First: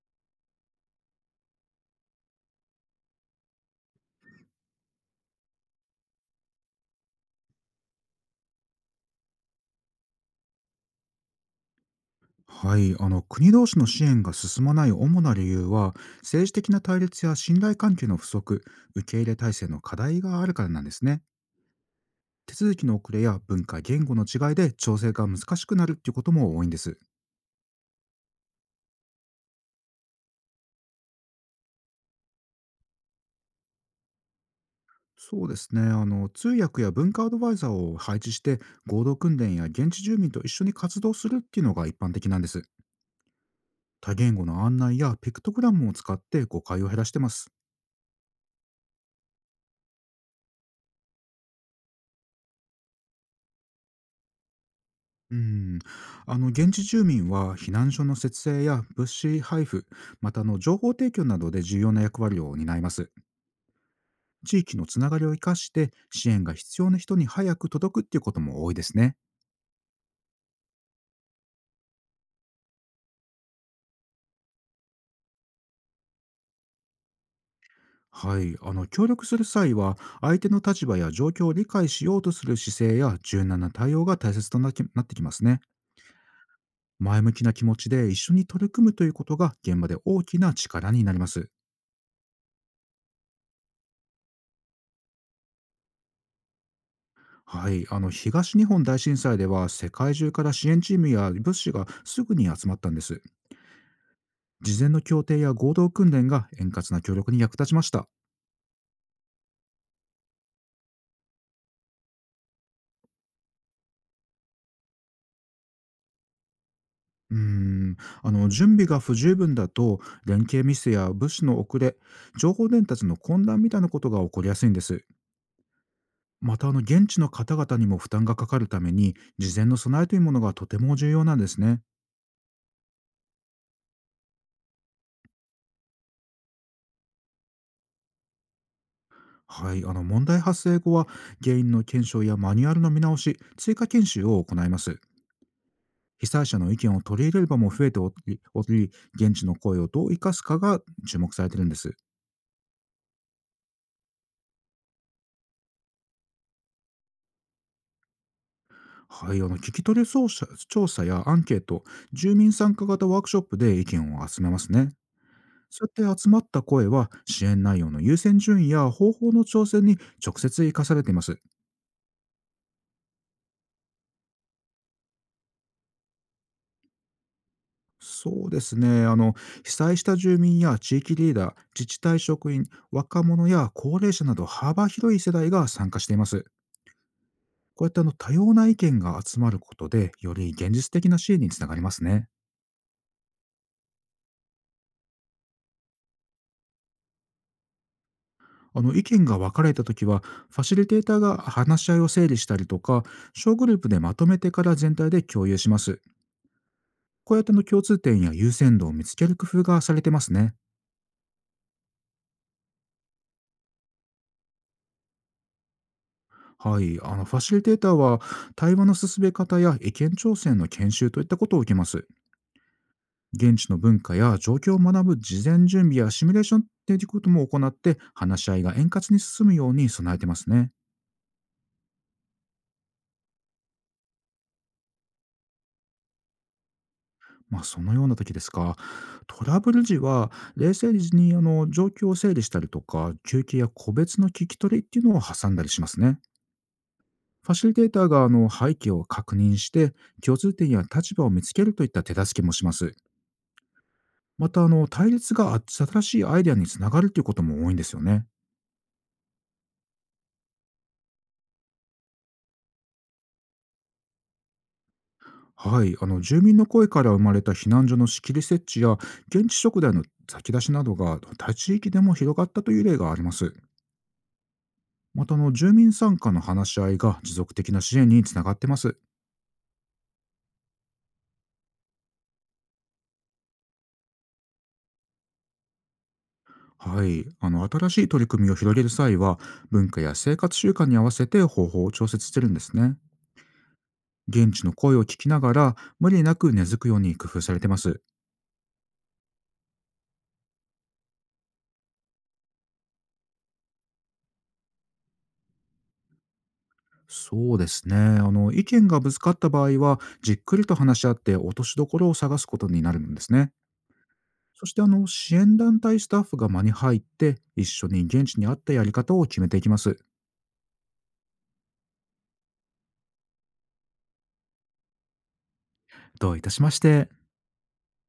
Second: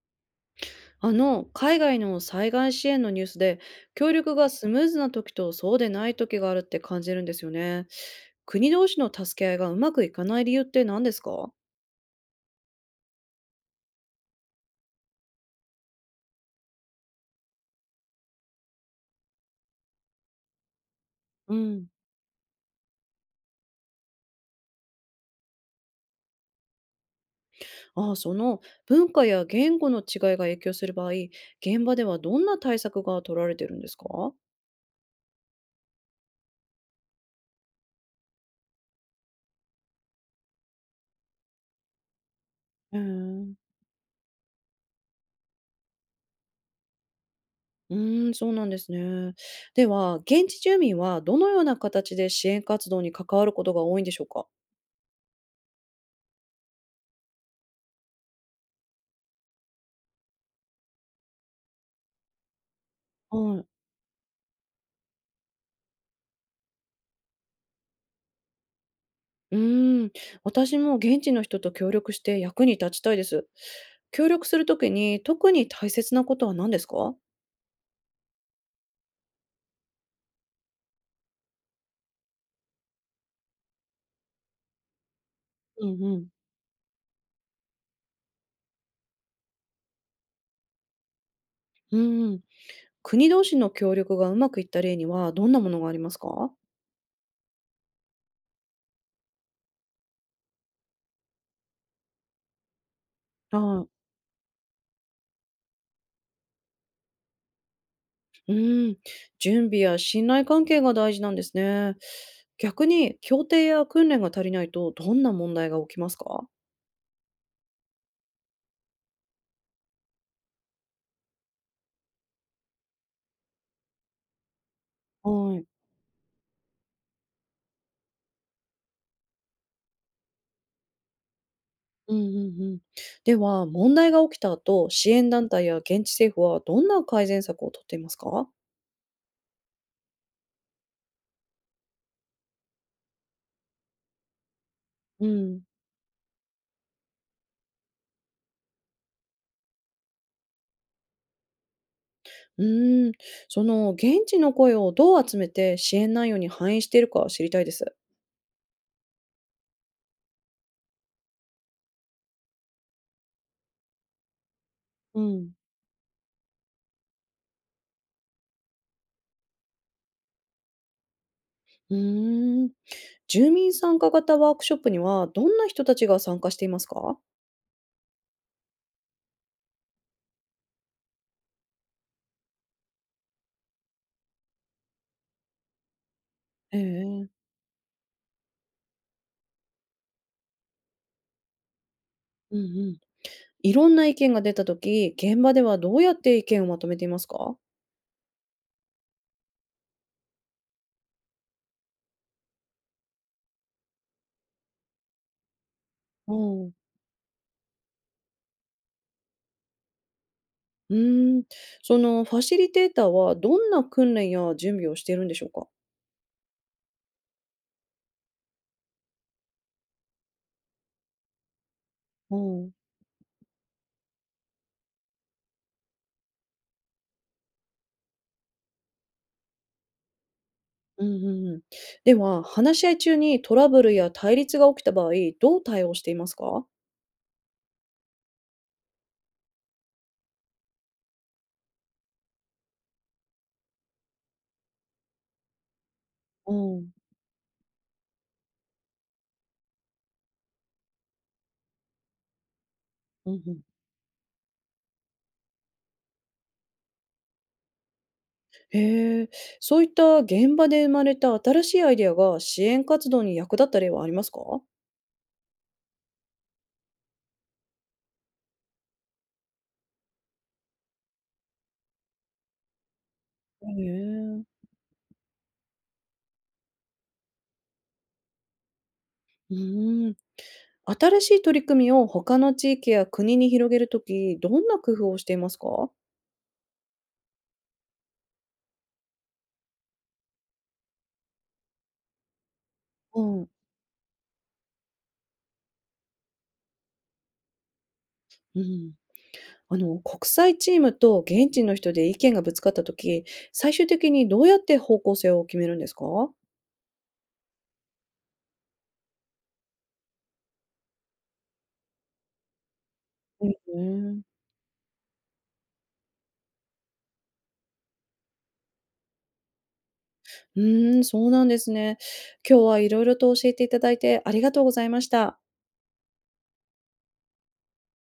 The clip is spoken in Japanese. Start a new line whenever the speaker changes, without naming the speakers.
海外の災害支援のニュースで協力がスムーズな時とそうでない時があるって感じるんですよね。国同士の助け合いがうまくいかない理由って何ですか？
はい、国同士の支援が進まない主な理由は、政治的な対立や信頼関係の不足、受け入れ体制の課題があるからなんですね。
うん。
手続きの遅れや文化言語の違いで調整が難しくなるっていうことも多いんです。
ああ、その文化や言語の違いが影響する場合、現場ではどんな対策が取られてるんですか？
そうですね。通訳や文化アドバイザーを配置して、合同訓練や現地住民と一緒に活動するっていうのが一般的なんです。
うーん。
多言語の案内やピクトグラムを使って誤解を減らしてます。
うーん、そうなんですね。では、現地住民はどのような形で支援活動に関わることが多いんでしょうか？
うん、現地住民は避難所の設営や物資配布、また情報提供などで重要な役割を担います。
はい。
地域のつながりを生かして支援が必要な人に早く届くっていうことも多いですね。
うーん、私も現地の人と協力して役に立ちたいです。協力するときに特に大切なことは何ですか？
はい、協力する際は相手の立場や状況を理解しようとする姿勢や柔軟な対応が大切となってきますね。
うんうん。
前向きな気持ちで一緒に取り組むということが現場で大きな力になります。
うんうん。国同士の協力がうまくいった例にはどんなものがありますか？
はい、東日本大震災では世界中から支援チームや物資がすぐに集まったんです。
はい。
事前の協定や合同訓練が円滑な協力に役立ちました。
うん、準備や信頼関係が大事なんですね。逆に協定や訓練が足りないとどんな問題が起きますか？
うーん、準備が不十分だと、連携ミスや物資の遅れ、情報伝達の混乱みたいなことが起こりやすいんです。
はい。
また現地の方々にも負担がかかるために、事前の備えというものがとても重要なんですね。
うんうんうん。では、問題が起きた後、支援団体や現地政府はどんな改善策をとっていますか？
はい、問題発生後は、原因の検証やマニュアルの見直し、追加研修を行います。
うん。
被災者の意見を取り入れる場も増えており、現地の声をどう生かすかが注目されているんです。
うーん、その現地の声をどう集めて支援内容に反映しているか知りたいです。
はい、あの聞き取り操作調査やアンケート、住民参加型ワークショップで意見を集めますね。
うん。
そうやって集まった声は支援内容の優先順位や方法の調整に直接生かされています。
うーん、住民参加型ワークショップにはどんな人たちが参加していますか？
そうですね。被災した住民や地域リーダー、自治体職員、若者や高齢者など幅広い世代が参加しています。
ええ。
こうやって多様な意見が集まることで、より現実的な支援につながりますね。
うんうん。いろんな意見が出た時、現場ではどうやって意見をまとめていますか？
意見が分かれた時は、ファシリテーターが話し合いを整理したりとか、小グループでまとめてから全体で共有します。
うん。
こうやって共通点や優先度を見つける工夫がされてますね。
うーん、そのファシリテーターはどんな訓練や準備をしているんでしょうか？
はい、ファシリテーターは対話の進め方や意見調整の研修といったことを受けます。
うん
現地の文化や状況を学ぶ事前準備やシミュレーションということも行って、話し合いが円滑に進むように備えてますね。
うんうん。うん、では話し合い中にトラブルや対立が起きた場合、どう対応していますか？
まあ、そのような時ですか。トラブル時は、冷静に状況を整理したりとか、休憩や個別の聞き取りっていうのを挟んだりしますね。
うん、
ファシリテーターが背景を確認して、共通点や立場を見つけるといった手助けもします。
うんうん。
また、あの対立が新しいアイデアにつながるということも多いんですよね。
へえ、そういった現場で生まれた新しいアイデアが支援活動に役立った例はありますか？
はい、住民の声から生まれた避難所の仕切り設置や現地食材の先出しなどが他地域でも広がったという例があります。
へえ、
また住民参加の話し合いが持続的な支援につながってます。
うん。新しい取り組みを他の地域や国に広げるとき、どんな工夫をしていますか？
はい、新しい取り組みを広げる際は、文化や生活習慣に合わせて方法を調節してるんですね。
うん、
現地の声を聞きながら無理なく根付くように工夫されてます。
うん。国際チームと現地の人で意見がぶつかったとき、最終的にどうやって方向性を決めるんですか？
そうですね。意見がぶつかった場合はじっくりと話し合って落としどころを探すことになるんですね。
へ。
そして支援団体スタッフが間に入って、一緒に現地に合ったやり方を決めていきます。
うーん、そうなんですね。今日はいろいろと教えていただいてありがとうございました。
どういたしまして。